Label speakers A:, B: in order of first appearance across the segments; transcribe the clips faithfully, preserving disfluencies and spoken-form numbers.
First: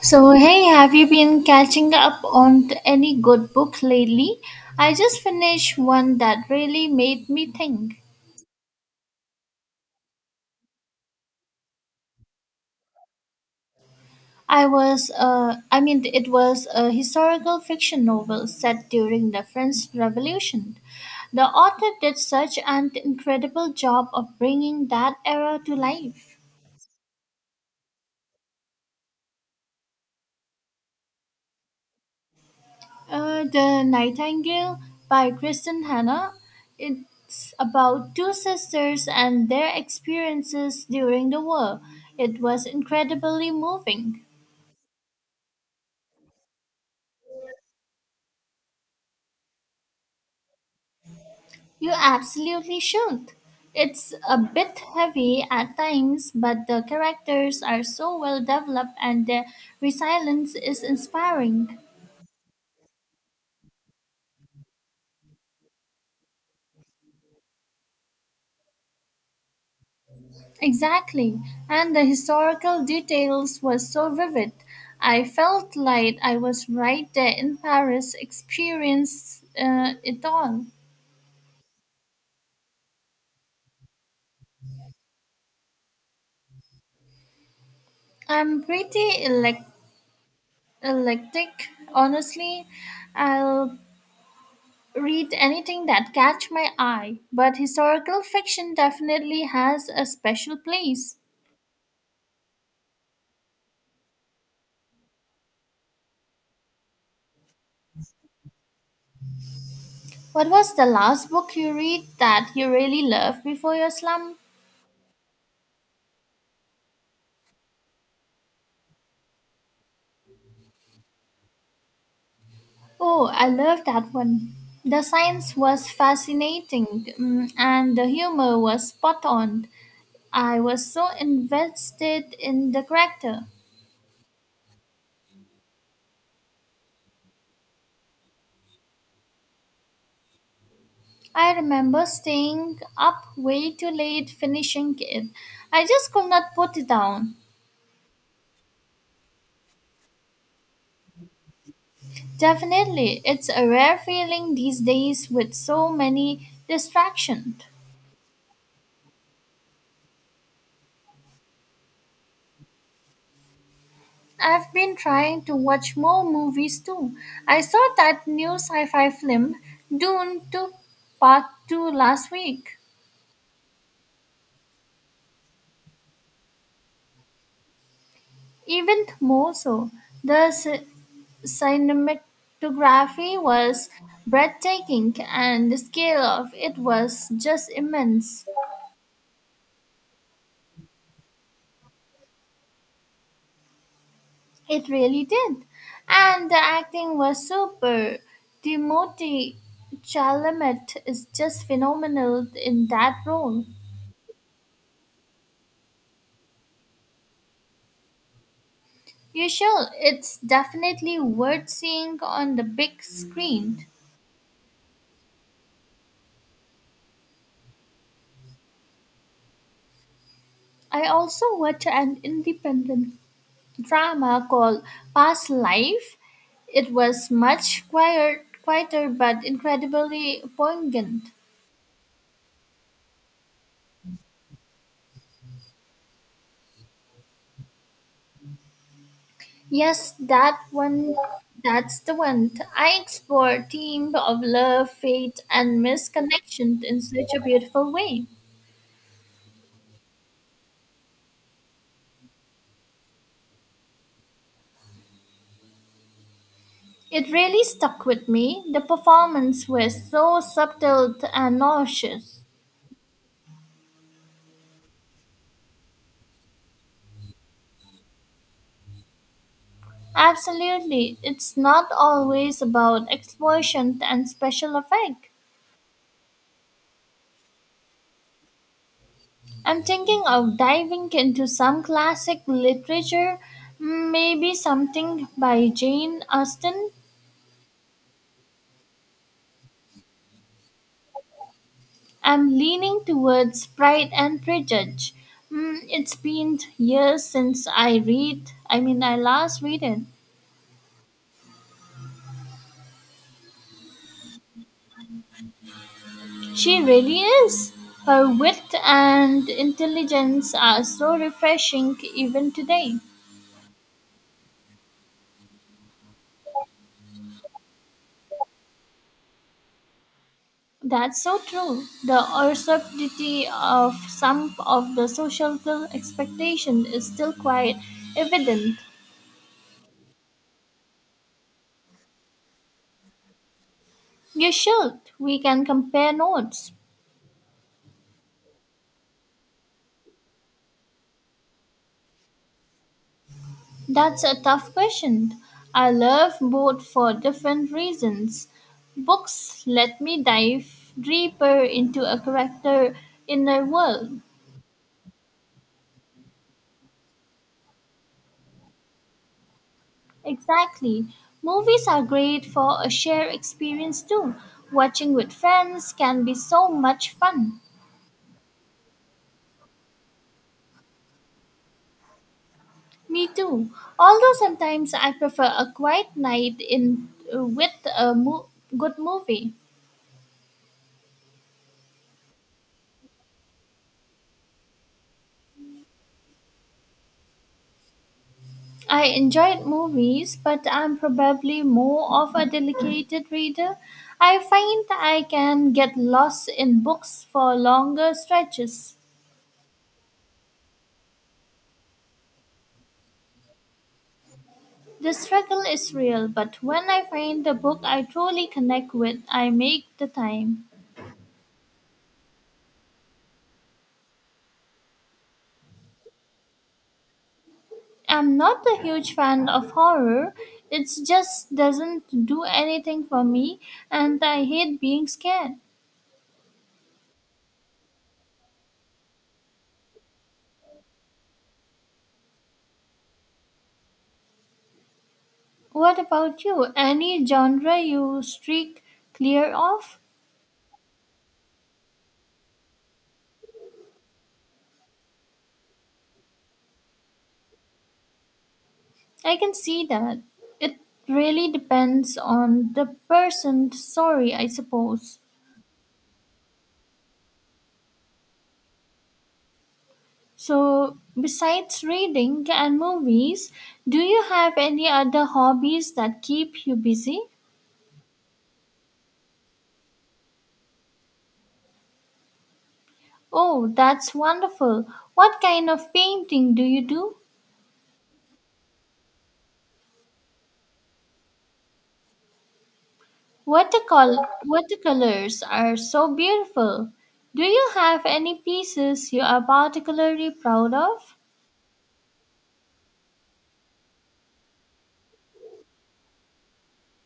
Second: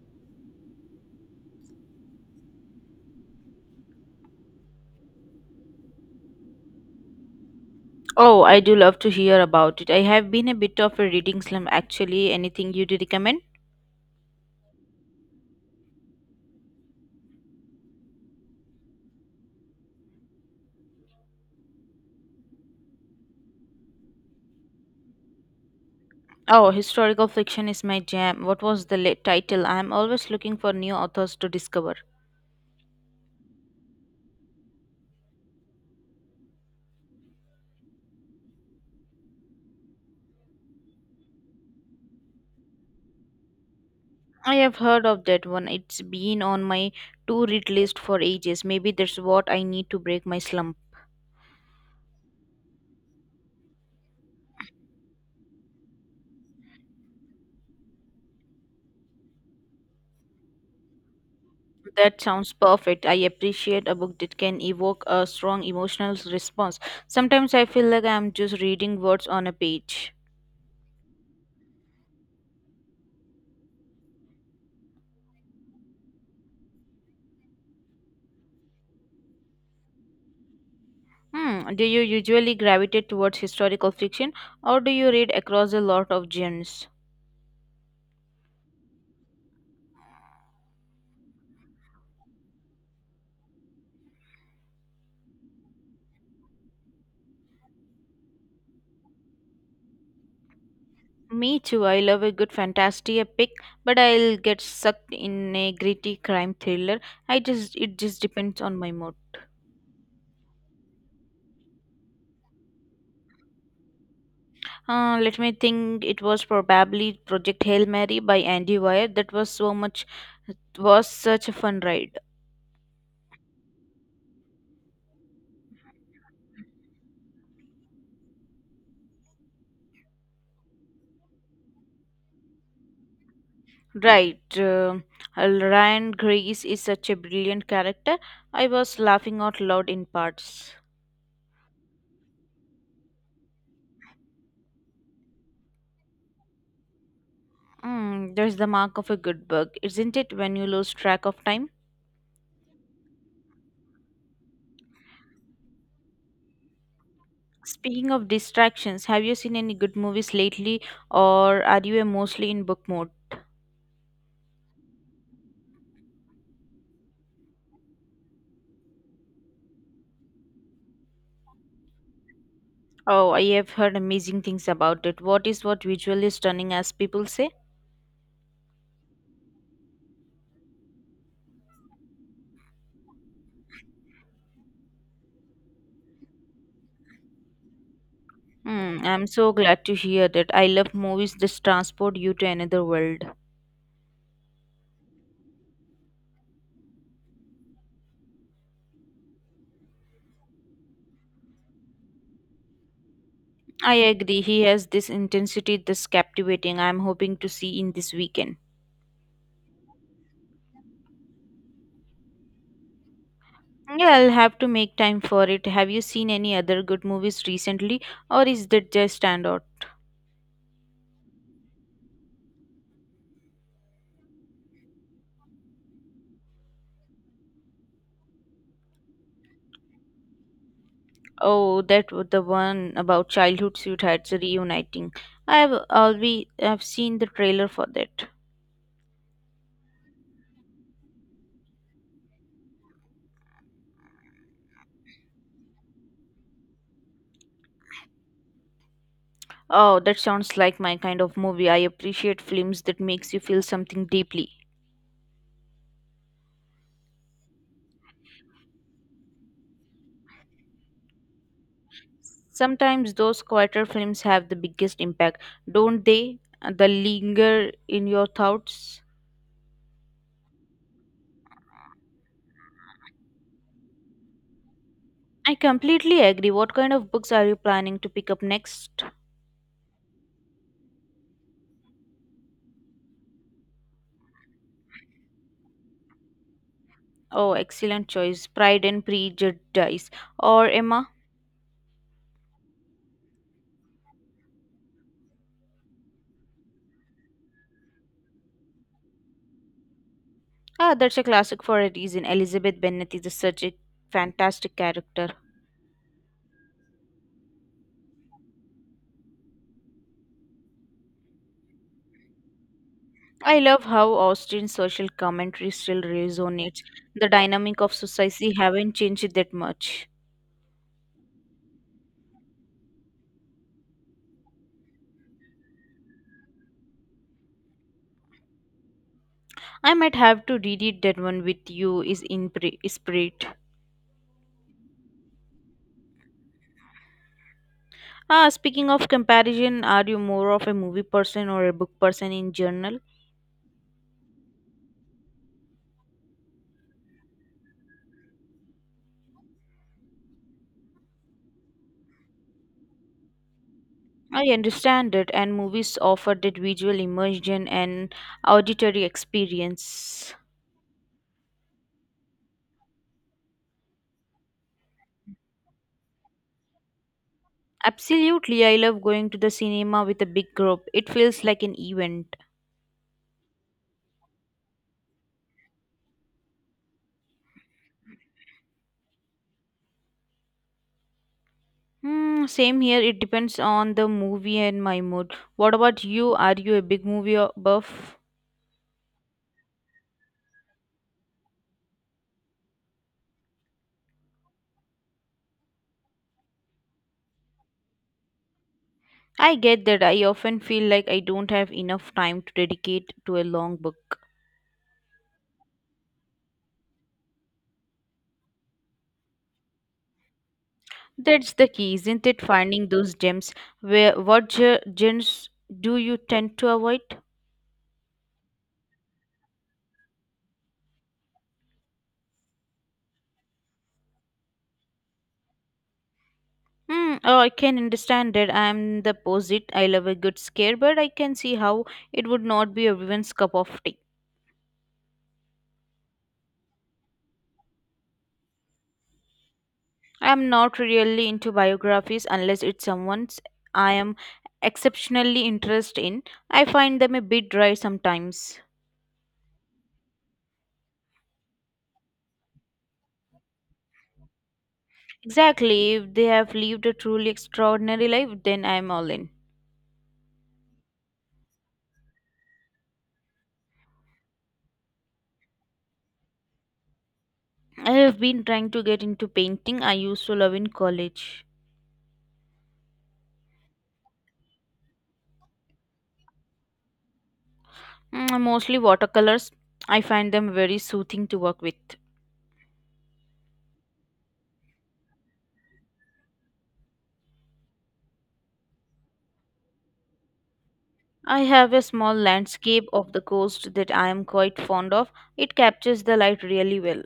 A: So, hey, have you been catching up on t- any good book lately? I just finished one that really made me think.
B: Oh, I do love to hear about it. I have been a bit of a reading slump, actually. Anything you'd recommend?
A: I was, uh, I mean, it was a historical fiction novel set during the French Revolution. The author did such an incredible job of bringing that era to life.
B: Oh, historical fiction is my jam. What was the la- title? I am always looking for new authors to discover.
A: Uh, the Nightingale by Kristen Hannah. It's about two sisters and their experiences during the war. It was incredibly moving.
B: I have heard of that one. It's been on my to read list for ages. Maybe that's what I need to break my slump.
A: You absolutely should. It's a bit heavy at times, but the characters are so well developed and their resilience is inspiring.
B: That sounds perfect. I appreciate a book that can evoke a strong emotional response. Sometimes I feel like I'm just reading words on a page.
A: Exactly, and the historical details were so vivid. I felt like I was right there in Paris, experienced uh, it all.
B: Hmm. Do you usually gravitate towards historical fiction or do you read across a lot of genres?
A: I'm pretty elect- electric, honestly. I'll read anything that catch my eye, but historical fiction definitely has a special place.
B: Me too. I love a good fantasy epic, but I'll get sucked in a gritty crime thriller. I just it just depends on my mood.
A: What was the last book you read that you really loved before your slump?
B: Uh, let me think. It was probably Project Hail Mary by Andy Weir. That was so much. It was such a fun ride.
A: Oh, I love that one. The science was fascinating mm, and the humor was spot on. I was so invested in the character.
B: Right. Uh, Ryan Grace is such a brilliant character. I was laughing out loud in parts.
A: I remember staying up way too late finishing it. I just could not put it down.
B: Mm, there's the mark of a good book, isn't it, when you lose track of time?
A: Definitely, it's a rare feeling these days with so many distractions.
B: Speaking of distractions, have you seen any good movies lately, or are you uh, mostly in book mode?
A: I've been trying to watch more movies too. I saw that new sci fi film, Dune two Part two, last week.
B: Oh, I have heard amazing things about it. What is what visually stunning, as people say?
A: Even more so, the ci- cinematography was breathtaking and the scale of it was just immense.
B: Hmm, I'm so glad to hear that. I love movies that transport you to another world.
A: It really did. And the acting was super. Timothy Chalamet is just phenomenal in that role.
B: I agree. He has this intensity that's captivating. I'm hoping to see in this weekend.
A: You shall. It's definitely worth seeing on the big screen.
B: Yeah, I'll have to make time for it. Have you seen any other good movies recently, or is that just standout?
A: I also watched an independent drama called Past Life. It was much quieter, quieter but incredibly poignant.
B: Oh, that was the one about childhood sweethearts reuniting. I have always I've seen the trailer for that.
A: Yes, that one. That's the one. I explore themes of love, fate, and misconnection in such a beautiful way.
B: Oh, that sounds like my kind of movie. I appreciate films that makes you feel something deeply.
A: It really stuck with me. The performance was so subtle and nauseous.
B: Sometimes those quieter films have the biggest impact, don't they? The linger in your thoughts.
A: Absolutely. It's not always about explosion and special effect.
B: I completely agree. What kind of books are you planning to pick up next?
A: I'm thinking of diving into some classic literature, maybe something by Jane Austen.
B: Oh, excellent choice. Pride and Prejudice. Or Emma?
A: I'm leaning towards Pride and Prejudice. Mm, it's been years since I read, I mean, I last read it.
B: Ah, that's a classic for a reason. Elizabeth Bennet is such a fantastic character.
A: She really is. Her wit and intelligence are so refreshing even today.
B: I love how Austen's social commentary still resonates. The dynamic of society haven't changed that much.
A: That's so true. The absurdity of some of the societal expectation is still quite evident.
B: I might have to read it. That one with you is in pre- spirit.
A: You should. We can compare notes.
B: Ah, speaking of comparison, are you more of a movie person or a book person in general?
A: That's a tough question. I love both for different reasons. Books let me dive deeper into a character inner world.
B: I understand it, and movies offer that visual immersion and auditory experience.
A: Exactly. Movies are great for a shared experience too. Watching with friends can be so much fun.
B: Absolutely, I love going to the cinema with a big group. It feels like an event.
A: Me too. Although sometimes I prefer a quiet night in with a mo- good movie.
B: Hmm, same here, it depends on the movie and my mood. What about you? Are you a big movie o- buff?
A: I enjoyed movies, but I'm probably more of a dedicated reader. I find I can get lost in books for longer stretches.
B: I get that. I often feel like I don't have enough time to dedicate to a long book.
A: The struggle is real, but when I find the book I truly connect with, I make the time.
B: That's the key, isn't it? Finding those gems. Where what ge- genres do you tend to avoid?
A: I'm not a huge fan of horror. It just doesn't do anything for me, and I hate being scared.
B: Hmm. Oh, I can understand it. I'm the opposite. I love a good scare, but I can see how it would not be everyone's cup of tea.
A: What about you? Any genre you streak clear of?
B: I'm not really into biographies unless it's someone's I am exceptionally interested in. I find them a bit dry sometimes.
A: I can see that. It really depends on the person story, I suppose.
B: Exactly. If they have lived a truly extraordinary life, then I'm all in.
A: So, besides reading and movies, do you have any other hobbies that keep you busy?
B: I have been trying to get into painting I used to love in college.
A: Oh, that's wonderful. What kind of painting do you do?
B: Mm, mostly watercolors. I find them very soothing to work with.
A: Watercol- watercolors are so beautiful. Do you have any pieces you are particularly proud of?
B: I have a small landscape of the coast that I am quite fond of. It captures the light really well.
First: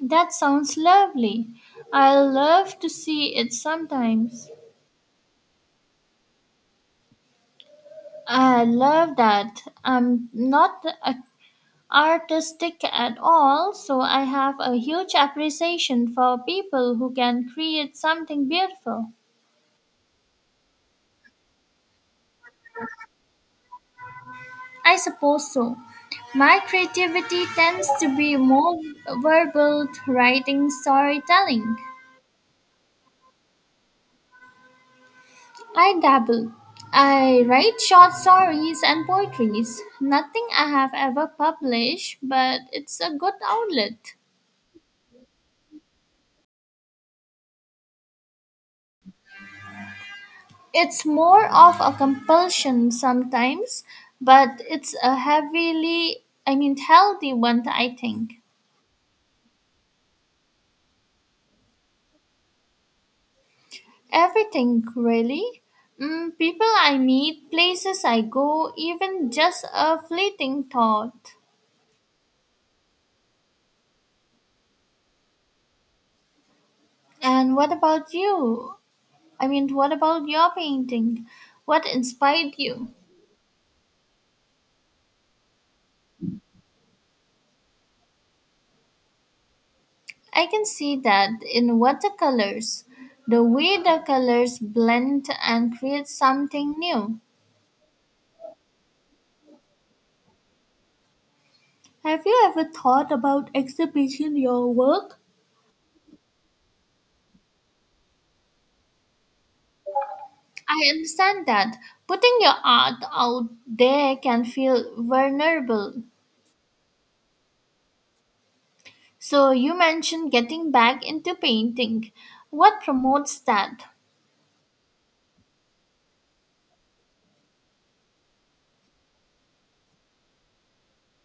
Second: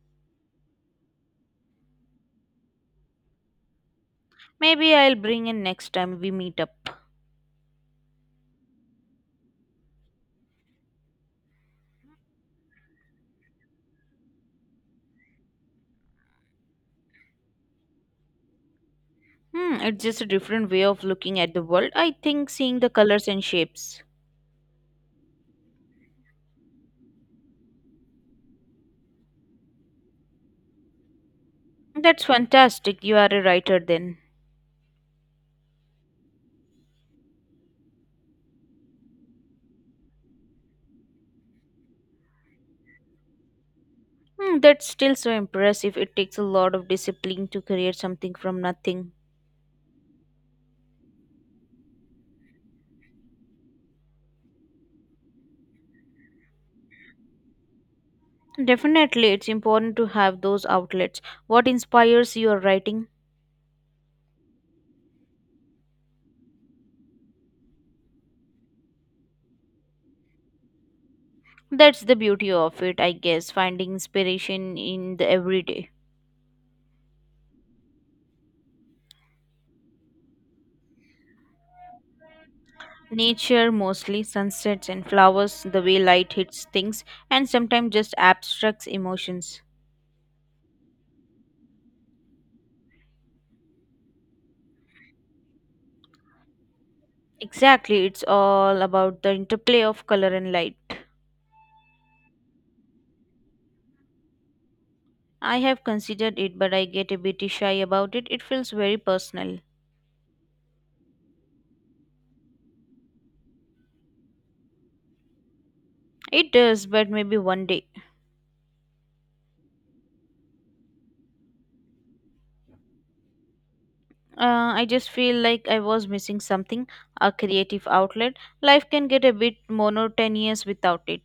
A: That sounds lovely. I love to see it sometimes.
B: Maybe I'll bring it next time we meet up.
A: I love that. I'm not a- artistic at all, so I have a huge appreciation for people who can create something beautiful.
B: Hmm, it's just a different way of looking at the world. I think seeing the colors and shapes.
A: I suppose so. My creativity tends to be more verbal, writing, storytelling.
B: That's fantastic. You are a writer then.
A: I dabble. I write short stories and poetries. Nothing I have ever published, but it's a good outlet.
B: Hmm, that's still so impressive. It takes a lot of discipline to create something from nothing.
A: It's more of a compulsion sometimes, but it's a heavily, I mean, healthy one, I think.
B: Definitely, it's important to have those outlets. What inspires your writing?
A: Everything, really. Mm, people I meet, places I go, even just a fleeting thought.
B: That's the beauty of it, I guess, finding inspiration in the everyday.
A: And what about you? I mean, what about your painting? What inspired you?
B: Nature mostly, sunsets and flowers, the way light hits things, and sometimes just abstracts emotions.
A: I can see that in watercolors, the way the colors blend and create something new.
B: Exactly, it's all about the interplay of color and light.
A: Have you ever thought about exhibiting your work?
B: I have considered it, but I get a bit shy about it. It feels very personal.
A: I understand that putting your art out there can feel vulnerable.
B: It does, but maybe one day.
A: So, you mentioned getting back into painting. What promotes that?
B: Uh, I just feel like I was missing something a creative outlet. Life can get a bit monotonous without it.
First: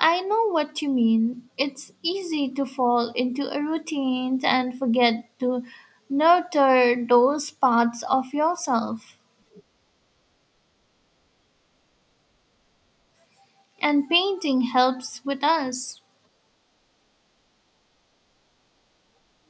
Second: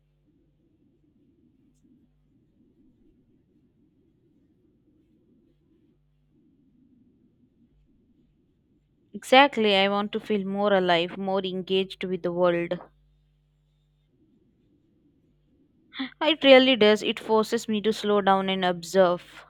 A: I know what you mean. It's easy to fall into a routine and forget to nurture those parts of yourself.
B: Exactly, I want to feel more alive, more engaged with the world.
A: And painting helps with us.
B: It really does. It forces me to slow down and observe.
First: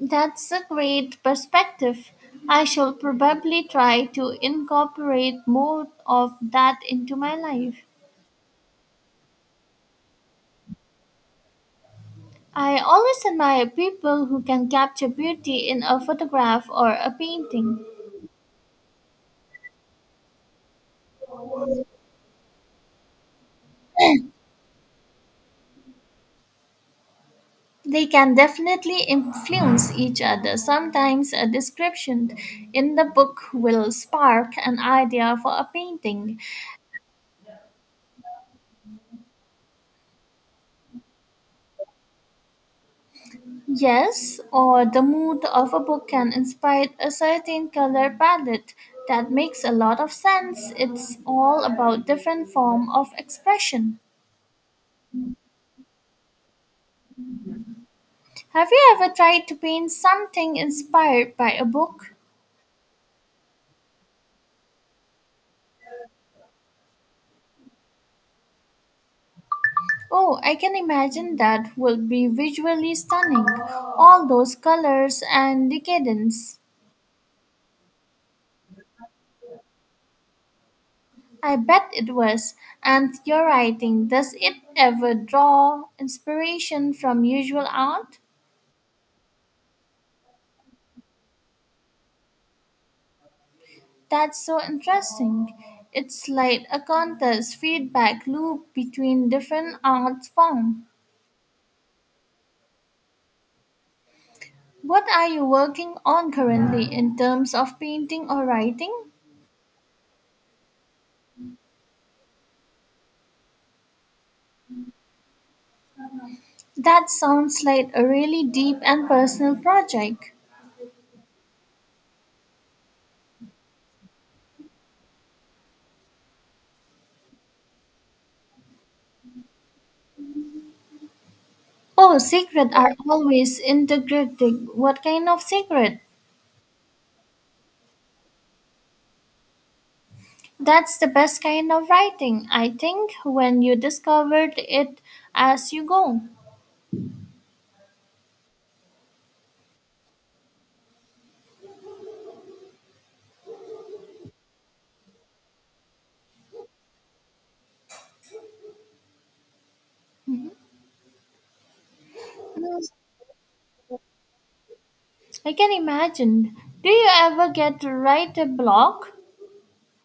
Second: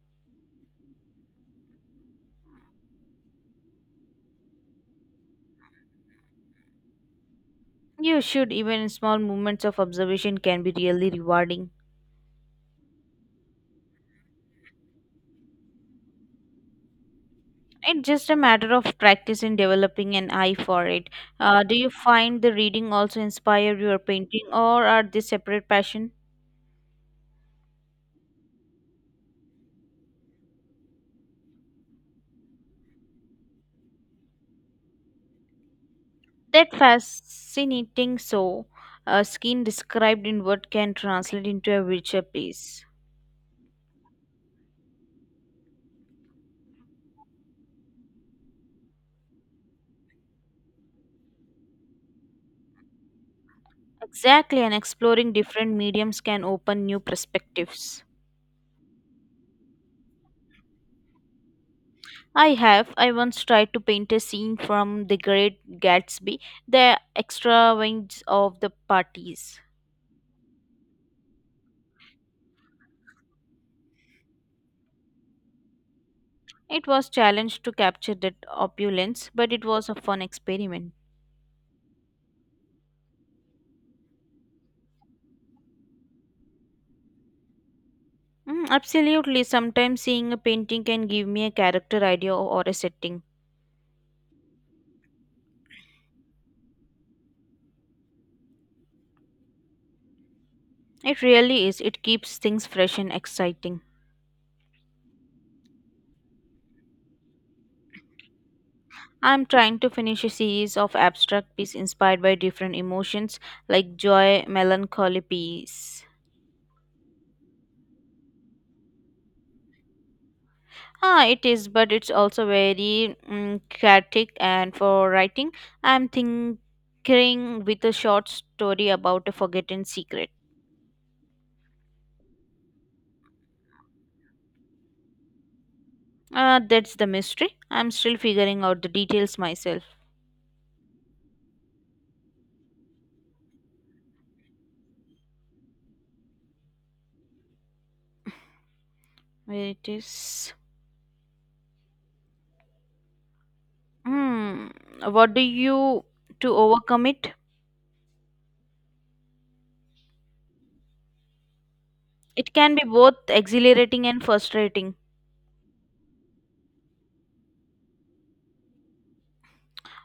A: That's a great perspective. I shall probably try to incorporate more of that into my life.
B: You should, even small moments of observation can be really rewarding.
A: I always admire people who can capture beauty in a photograph or a painting.
B: It's just a matter of practice in developing an eye for it. Uh, do you find the reading also inspire your painting, or are they separate passion?
A: They can definitely influence each other. Sometimes a description in the book will spark an idea for a painting.
B: That fascinating. So, a skin described in word can translate into a richer piece.
A: Yes, or the mood of a book can inspire a certain color palette. That makes a lot of sense. It's all about different form of expression.
B: Exactly, and exploring different mediums can open new perspectives.
A: Have you ever tried to paint something inspired by a book?
B: I have. I once tried to paint a scene from The Great Gatsby, the extravagance of the parties.
A: Oh, I can imagine that will be visually stunning. All those colors and decadence.
B: It was challenged to capture that opulence, but it was a fun experiment.
A: I bet it was. And your writing, does it ever draw inspiration from usual art?
B: Mm, absolutely. Sometimes seeing a painting can give me a character idea or a setting.
A: That's so interesting. It's like a contest feedback loop between different art forms.
B: It really is. It keeps things fresh and exciting.
A: What are you working on currently in terms of painting or writing?
B: I'm trying to finish a series of abstract pieces inspired by different emotions like joy, melancholy, peace.
A: That sounds like a really deep and personal project.
B: Ah, it is, but it's also very mm, chaotic. And for writing, I'm thinking with a short story about a forgotten secret.
A: Oh, secret are always integrating. What kind of secret?
B: Uh, that's the mystery. I'm still figuring out the details myself.
A: That's the best kind of writing, I think, when you discovered it as you go.
B: Where it is? Hmm. What do you to overcome it? It can be
A: Mm,
B: both exhilarating and frustrating.
A: I can imagine. Do you ever get to write a block?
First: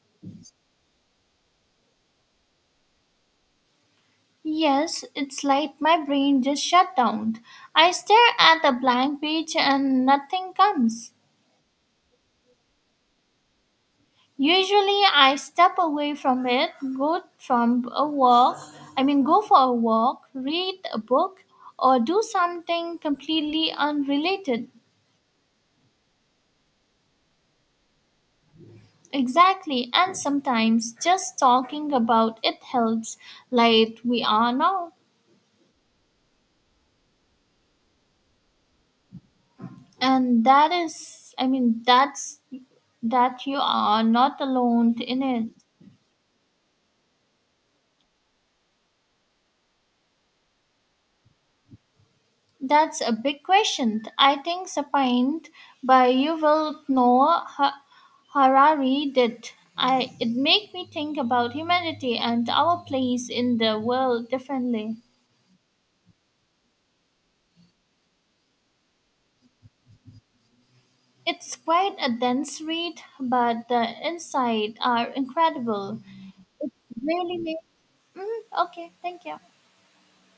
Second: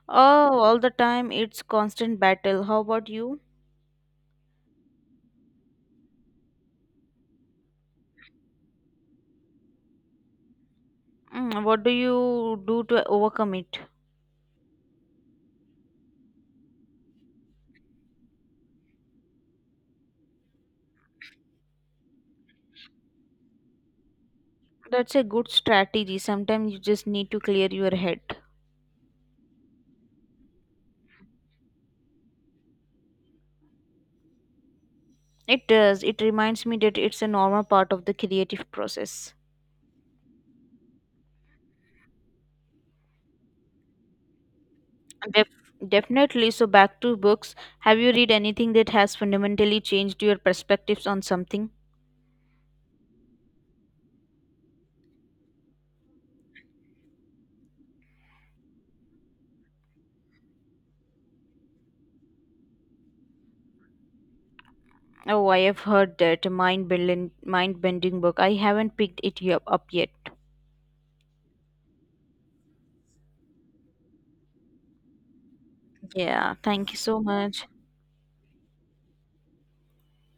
B: Oh, all the time it's constant battle. How about you?
A: Yes, it's like my brain just shut down. I stare at a blank page and nothing comes.
B: Mm, what do you do to overcome it?
A: Usually I step away from it, go from a walk, I mean go for a walk, read a book or do something completely unrelated.
B: That's a good strategy. Sometimes you just need to clear your head.
A: Exactly, and sometimes just talking about it helps like we are now.
B: It does. It reminds me that it's a normal part of the creative process.
A: And that is I mean that's that you are not alone in it.
B: Def- definitely. So, back to books. Have you read anything that has fundamentally changed your perspectives on something?
A: That's a big question. I think Sapient by Yuval Noah Ha- Harari did. I, it made me think about humanity and our place in the world differently.
B: Oh, I have heard that mind bending mind bending book. I haven't picked it y- up yet.
A: It's quite a dense read, but the insights are incredible.
B: Yeah. Thank you so
A: Really made.
B: much.
A: Mm, okay, thank you.